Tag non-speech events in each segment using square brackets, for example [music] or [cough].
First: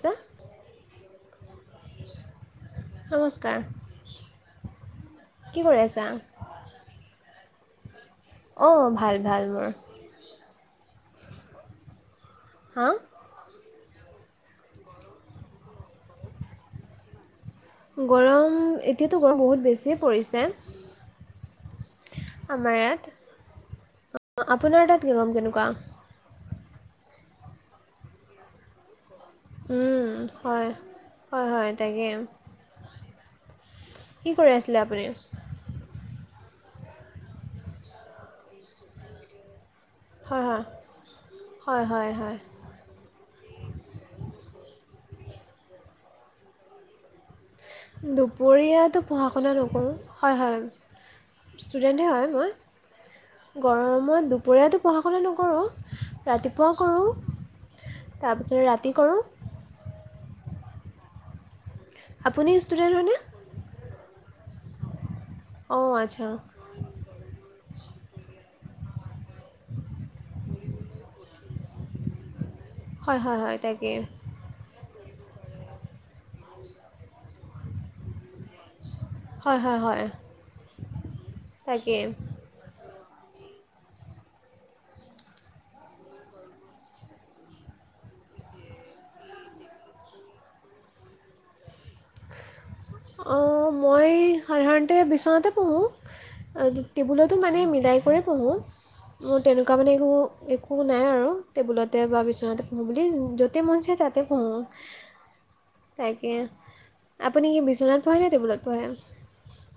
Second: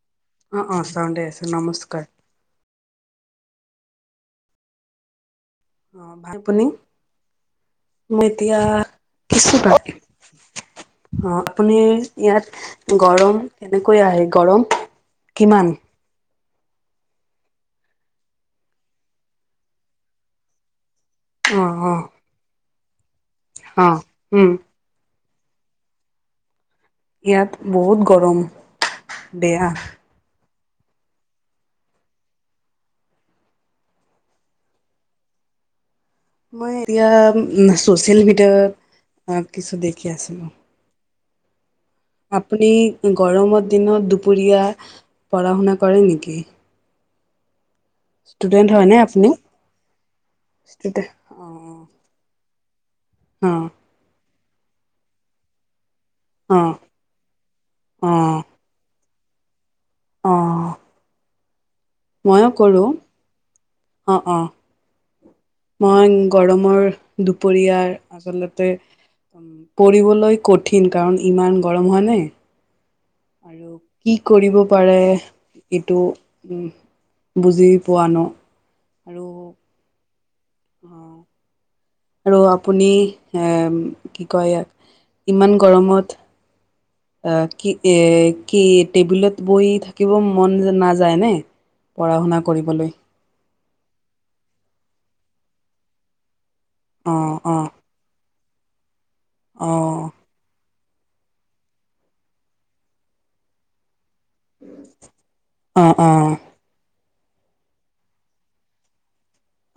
ছা- অঁ' অঁ' চাউণ্ডে আছে নমস্কাৰ। নমস্কাৰ। কৰি আছা অঁ ভাল আপুনি। মই এতিয়া অঁ ভাল ভাল কিছু মোৰ বাদ দিম। অঁ' আপুনি ইয়াত হা গৰম- কেনেকৈ আহে গৰম কিমান? গৰম এতিয়াতো গৰম বহুত বেছিয়ে পৰিছে। অ, অ আমাৰ ইয়াত, অ উম আ-আপোনাৰ তাত গৰম কেনেকুৱা? ইয়াত বহুত গৰম। বেয়া উম হয়, হয়, হয় তাকে কি কৰি আছিলে আপুনি? মই এতিয়া উম ছ'চিয়েল মিডিয়াত আহ কিছু দেখ হা হা, হয়, হয়। আপুনি গৰমৰ দিনত দুপৰীয়া পঢ়া-শুনা কৰে নেকি? ষ্টুডেন্ট হয়নে দুপৰীয়াটো পঢ়া আপুনি শুনা নকৰো। হয়, ষ্টুডেন্ট অ হয়। ষ্টুডেণ্টে হয় মই। অ গৰমত দুপৰীয়াতো পঢ়া শুনা নকৰোঁ। অ ৰাতিপুৱাও কৰোঁ। অ তাৰপিছতে ৰাতি কৰোঁ। আপুনি মইয়ো কৰোঁ। ষ্টুডেণ্ট হয়নে অ, অ। অঁ মই আচ্ছা গৰমৰ দুপৰীয়াৰ আচলতে পঢ়িবলৈ কঠিন, কাৰণ ইমান গৰম হয় নে? হয় হয় হয় আৰু তাকে কি কৰিব পাৰে এইটো উম বুজি পোৱা ন? আৰু হয়, হয়, হয়। অ, তাকে আৰু আপুনি হেম, কি কয় ইয়াক, ইমান গৰমত [unintelligible] অহ, কি এ- কি টেবুলত বহি থাকিব মন নাযায় নে? পঢ়া শুনা কৰিবলৈ। অ, মই সাধাৰণতে বিচনাতে পঢ়োঁ। আ দু টেবুলতো অঁ মানে অঁ মিলাই কৰি পঢ়োঁ। মোৰ তেনেকুৱা মানে অঁ একো একো নাই আৰু টেবুলতে বা বিচনাতে পঢ়ো বুলি য'তে মন যায় তাত তে পঢ়োঁ অঁ তাকে অঁ আপুনি কি বিচনাত পঢ়ে নে টেবুলত পঢ়ে?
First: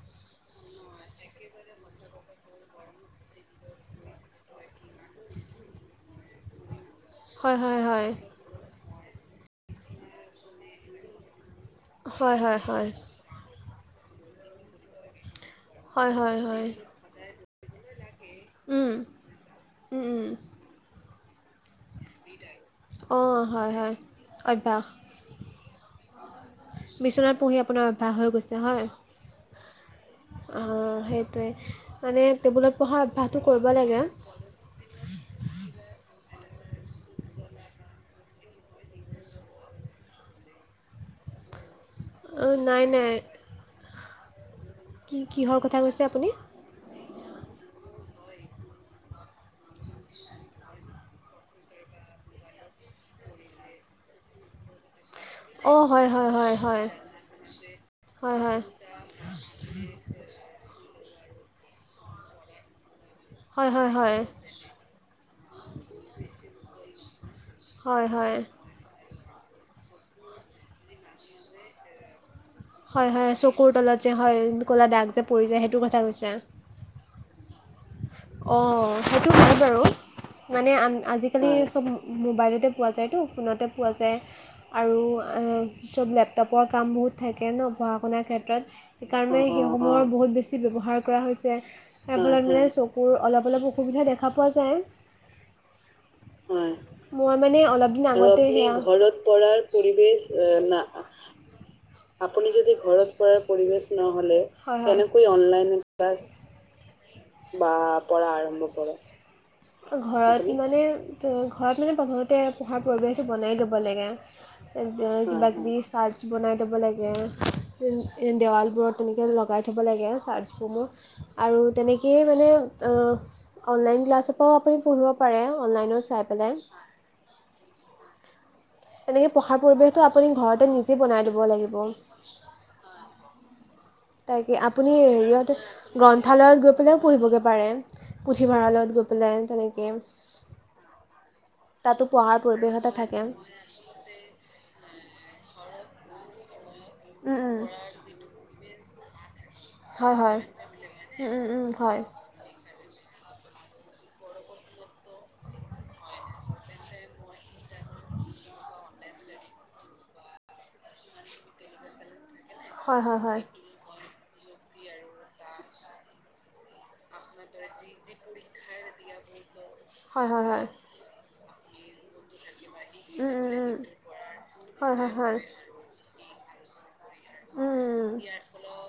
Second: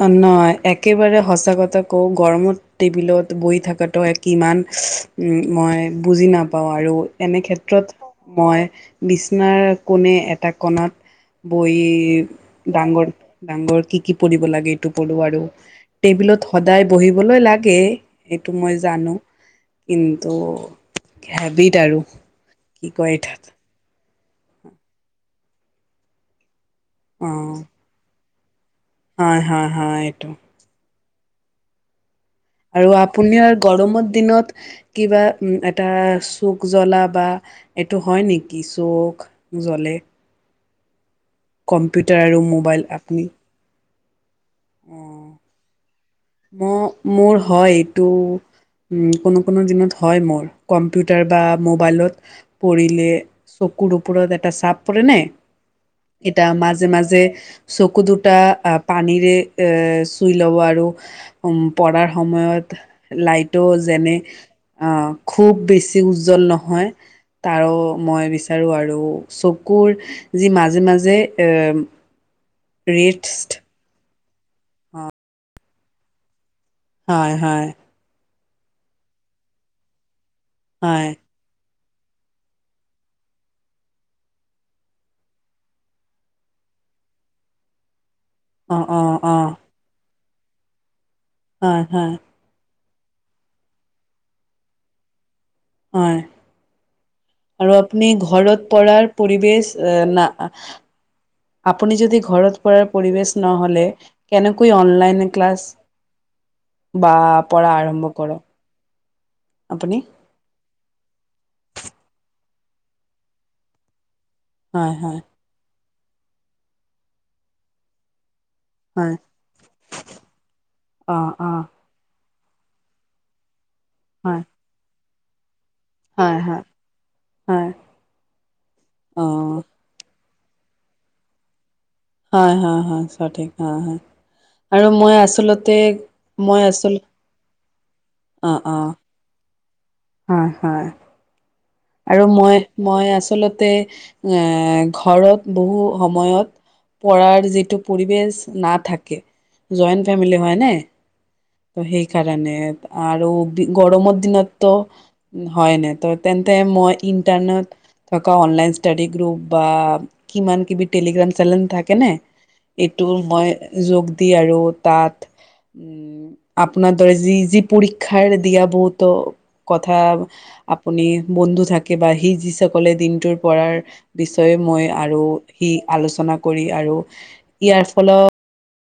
অ, নহয়। একেবাৰে সঁচা কথা কওঁ গৰমত টেবুলত বহি থাকাতো কিমান উম মই বুজি নাপাওঁ আৰু এনে হয় হয় ক্ষেত্ৰত হয় মই বিচনাৰ কোণে এটা কণাত বহি হয় হয় হয় ডাঙৰ-ডাঙৰ কি কি পঢ়িব লাগে এইটো পঢ়ো আৰু। হয় হয় টেবুলত হয় সদায় বহিবলৈ লাগে এইটো মই উম, জানো উম, উম। কিন্তু হেবিট আৰু কি কয় অঁ এঠাত হয় হয় অভ্যাস অ বিচনাত পঢ়ি আপোনাৰ অভ্যাস হৈ গৈছে হয় হয় হয় হয় এইটো আহ সেইটোৱে মানে টেবুল আৰু আপুনিয়ে গৰমৰ দিনত কিবা এটা চুক জ্বলা বা এট টো হয় নেকি চৌখ জ্বলে কম্পিউটাৰ আৰু অঁ, নাই মোবাইল নাই আপুনি অ কি কিহৰ কথা কৈছে আপুনি ম মোৰ হয় এইটো উম কোনো কোনো দিনত হয় মোৰ কম কম্পিউটাৰ বা মোবাইলত পৰিলে চকুৰ ওপৰত এটা চাপ পৰে নাই অঁ হয় হয় এটা হয় হয় মাজে মাজে চকু দুটা হয় হয় আহ পানীৰে এ চুইল'ব আৰু উ পঢ়াৰ সময়ত লাইটো হয় হয় যেনে। হয় খুব বেছি উজ্জ্বল নহয় তাৰো হয় মই হয় বিচাৰোঁ আৰু। চকুৰ যি মাজে মাজে এ। হয় হয় ৰেষ্ট চকুৰ তলত যে হয় ক'লা দাগ যে পৰি যায় সেইটোৰ কথা কৈছে। হয় হয়। অ সেইটো হয় বাৰু মানে আজি। হয় আজিকালি চব মোবাইলতে পোৱা যায়তো ফোনতে পোৱা যায়। আৰু চব লেপটপৰ কাম বহুত থাকে ন পঢ়া শুনাৰ অ ক্ষেত্ৰত। অ অ সেইকাৰণে সেই সমুহৰ বহুত ব্যৱহাৰ হৈছে হয় হয় হেইফালে মানে চকু। মোৰ অলপ অলপ অসুবিধা দেখা পোৱা যায়। হয়। হয়। মই মানে আৰু অলপ দিন আপুনি আগতে আপুনি ঘৰত সেয়া পাৰ পৰাৰ পৰিৱেশ আহ পৰিৱেশ ন। এ, না আপুনি যদি আপুনি ঘৰত যদি পৰাৰ ঘৰত পৰিৱেশ পৰাৰ পৰিৱেশ নহ'লে নহ'লে কেনেকৈ কেনেকৈ অনলাইন ক্লাছ ক্লাছ বা পঢ়া বা আৰম্ভ পঢ়া কৰ। আৰম্ভ কৰে ঘৰত ইমানে ঘৰত মানে প্ৰথমতে পঢ়া পৰিৱেশটো বনাই ল'ব লাগে। হয় হয় কিবা কিবি চাৰ্ছ বনাই দব লাগে দেৱাল। হয় তেনেকে লগাই থব লাগে চাট সমূহ অ অ আৰু তেনেকে। সেয় মানে অনলাইন ক্লাছৰ হয় পৰাও আপুনি পঢ়িব পাৰে অনলাইনত। চাই হয় পেলাই। হয় হয়। অ তেনেকে পঢ়াৰ পৰিৱেশটো আপুনি ঘৰতে নিজে বনাই দিব লাগিব। হয় হয় হয় সঠিক হ হয়। তাকে আৰু আপুনি মই হেৰিয়ত আচলতে মই গ্ৰন্থালয়ত গৈ আচল পেলেও পঢ়িবগৈ পাৰে অ অ পুথিভঁৰালত গৈ। পলোই তেনেকে। হয় হয়। আৰু পঢ়াৰ মই পৰিৱেশ এটা মই থাকে। আচলতে এ ঘৰত বহু সময়ত। পঢাৰ যিটো পৰিৱেশ নাথাকে জইণ্ট হয় হয়। ফেমিলি হয়নে। উম উম উম হয়। যেনে আৰু গৰমৰ দিনতো হয় ন ত। মই ইণ্টাৰনেট। থকা অনলাইন ষ্টাডি গ্ৰুপ বা কিমান কিবি টেলিগ্ৰাম চেনেল থাকেনে। হয় এইটো হয় মই যোগ দি আৰু তাত। আপোনাৰ দৰে যি যি পৰীক্ষাৰ দিয়া বহুতো কথা হয় হয় হয় হয় আপুনি। বন্ধু থাকে বা সি যিসকলে উম দিনটোৰ উম পাৰ উম বিষয়ে মই হয় হয় আৰু হয় কি আলোচনা কৰি আৰু ইয়াৰ ফলত এছল।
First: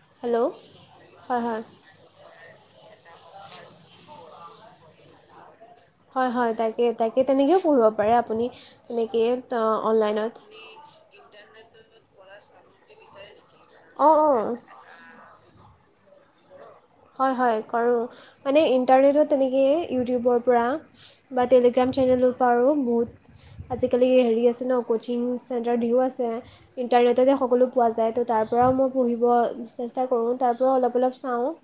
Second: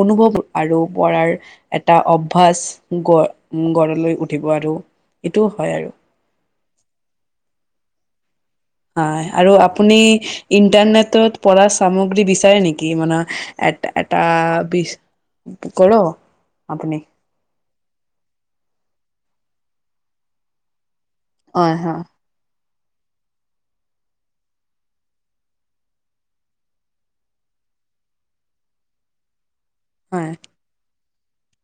অনুভৱ হেল্ল' আৰু পঢ়াৰ হয় হয় এটা অভ্যাস গঢ় গঢলৈ উঠিব আৰু এইটোও হয় আৰু। হয়' হয় তাকে তাকে তেনেকৈও পঢ়িব পাৰে আপুনি। হয় তেনেকৈয়ে আৰু আপুনি অনলাইনত ইণ্টাৰনেটৰ পৰা সামগ্ৰী বিচাৰে নেকি? অঁ এটা অঁ বি কৰ আপুনি? হয়, হয় কৰোঁ মানে ইণ্টাৰনেটত তেনেকেই ইউটিউবৰ পৰা বা হয় টেলিগ্ৰাম হয় চেনেলৰ পাৰো বহুত আজিকালি হেৰি আছে ন কোচিং চেণ্টাৰ দিও আছে। ইণ্টাৰনেটতে সকলো পোৱা যায়, ত' তাৰ পৰাও মই পঢ়িব চে ষ্টা হয় কৰোঁ, তাৰ পৰাও অলপ অলপ চাওঁ।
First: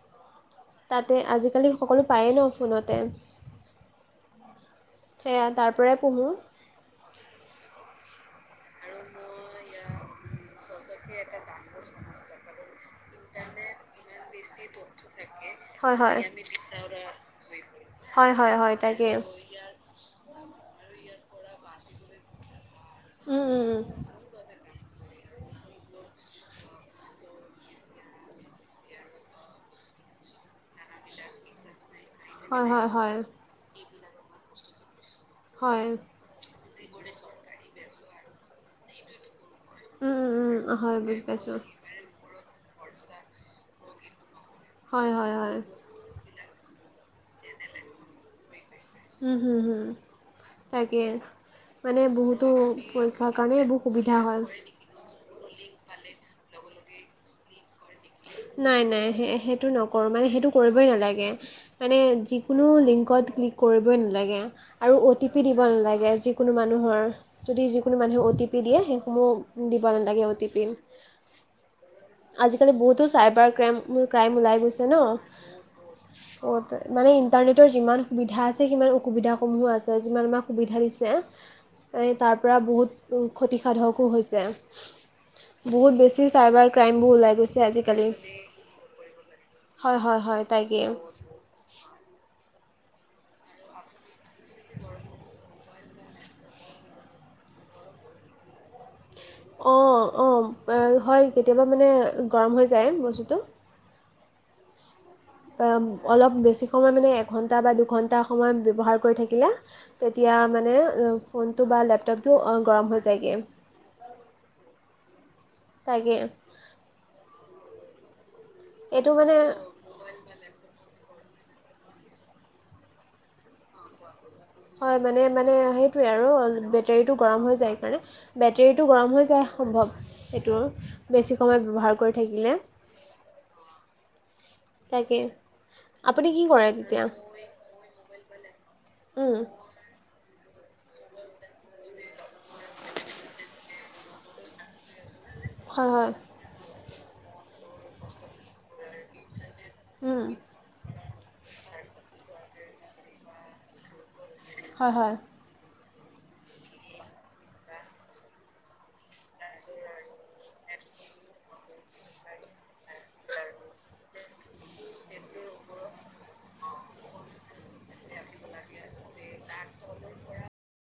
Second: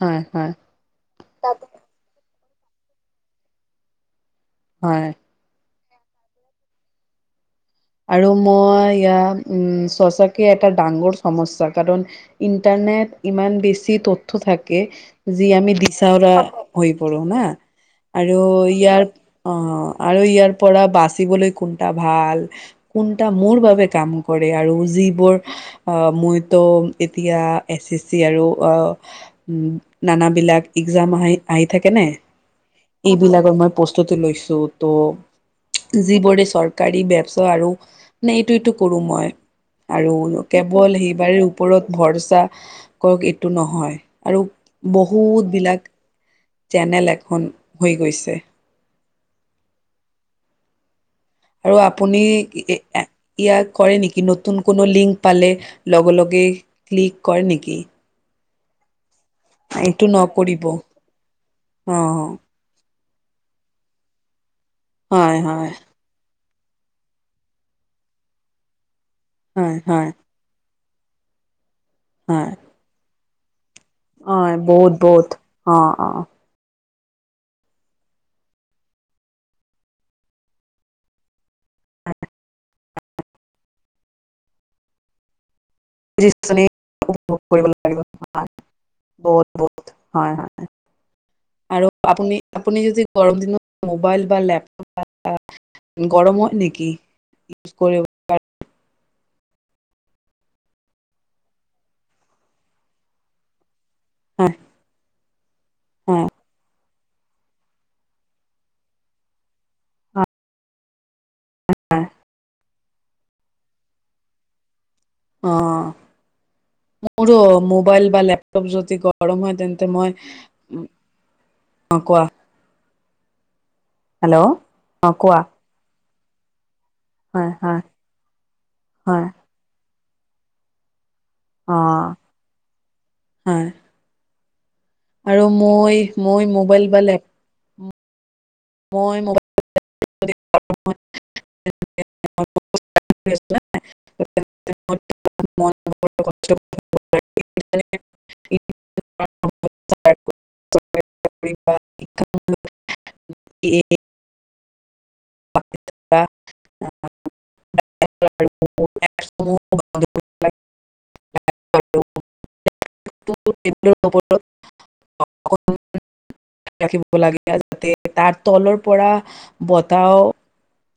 হয়, হয়। তাতে আজিকালি সকলো পায়েই ন ফোনতে। হয়। সেয়া তাৰ পৰাই পঢ়ো। আৰু মই ইয়াত উম সঁচাকে এটা ডাঙৰ সমস্যা, কাৰণ ইণ্টাৰনেট ইমান বেছি তথ্য থাকে যি আমি হয় হয় দিশহাৰা হৈ পৰো না, হয় আৰু হয় হয় ইয়াৰ তাকে অ', আৰু ইয়াৰ পৰা বাচিবলৈ কোনটা ভাল। কোনটা উম মূল উম উম বাবে কাম কৰে, আৰু যিবোৰ অ' মই ত' এতিয়া এছ এছ চি আৰু আ উম। নানা বিলাক এক্সাম আহি আহি থাকে নাই? হয় হয় হয় এইবিলাকৰ মই প্ৰস্তুটি লৈছো, হয় ত' যিবোৰে চৰ কাৰী ব্য আৰু নে ইটো সিটো কৰোঁ মই। আৰু উম উম উম কেৱল হয় বুজি সিবাৰে পাইছোঁ ওপৰত ভৰসা কওক এইটো নহয়, আৰু হয় হয় বহুত হয় বিলাক চেনেল এখন হৈ গৈছে। হুম, হুম, হুম তাকে। আৰু মানে আপুনি বহুতো পৰীক্ষাৰ [unintelligible] কাৰণে ইয়াক এইবোৰ কৰে সুবিধা নেকি হয় নতুন কোনো লিংক? পালে লগে লগে ক্লিক কৰে নেকি? নাই নাই। সে সেটো এইটো নকৰোঁ মানে, সেইটো নকৰিব অ কৰিবই নালাগে। মানে যি কোনো লিংকত ক্লিক কৰিবই নালাগে, আৰু অ' টি হয় পি দিব হয় নালাগে। যি কোনো মানুহৰ যদি যিকোনো মানুহে অ' টি পি দিয়ে, সেইসমূহ হয় দিব হয় নালাগে অ' টি পি। হয় আজিকালি বহুতো চাইবাৰ ক্ৰাইম অ ক্ৰাইম ওলাই গৈছে বহুত ন। বহুত অ অ [unintelligible] মানে ইণ্টাৰনেটৰ যিমান সুবিধা আছে, সিমান অসুবিধাসমূহো আছে। যিমান আমাক সুবিধা দিছে তাৰ পৰা বহুত ক্ষতিসাধকো হৈছে। বহুত বেছি চাইবাৰ ক্ৰাইমবোৰ ওলাই উপভোগ গৈছে কৰিব লাগিব আজিকালি। হয় হয়, হয়, হয় তাকে। আৰু আপুনি আপুনি যদি গৰম দিনত মোবাইল বা লেপটপ বা গৰম হয় নেকি? [unintelligible] অঁ, অঁ হয়, কেতিয়াবা মানে গৰম হৈ যায় বস্তুটো। [unintelligible] হয় অলপ বেছি সময় মানে এঘণ্টা বা দুঘণ্টা সময় ব্যৱহাৰ কৰি থাকিলে। তেতিয়া মানে ফোনটো বা লেপটপটো গৰম হৈ যায়গে। অ'। তাকে মোৰো মোবাইল বা লেপটপ যদি এইটো মানে গৰম হয় তেন তে মই, অ কোৱা? হেল্ল' হয়, অ কোৱা মানে-মানে সেইটোৱে আৰু বেটেৰীটো গৰম হয় হৈ যায় হয় সেইকাৰণে। বেটেৰীটো গৰম হয় হৈ যায় সম্ভৱ, সেইটোৰ। বেছি সময় অ ব্যৱহাৰ কৰি থাকিলে। হয়। তাকে আৰু মই আপুনি কি মই কৰে মোবাইল তেতিয়া বেলেগ। মই ম উম, [inaudible] হয়, হয়। উম। [unintelligible] হয়, হয়। [unintelligible] [unintelligible] ওপৰত [unintelligible] [unintelligible] ৰাখিব লাগে যাতে তাৰ তলৰ পৰা বতাহো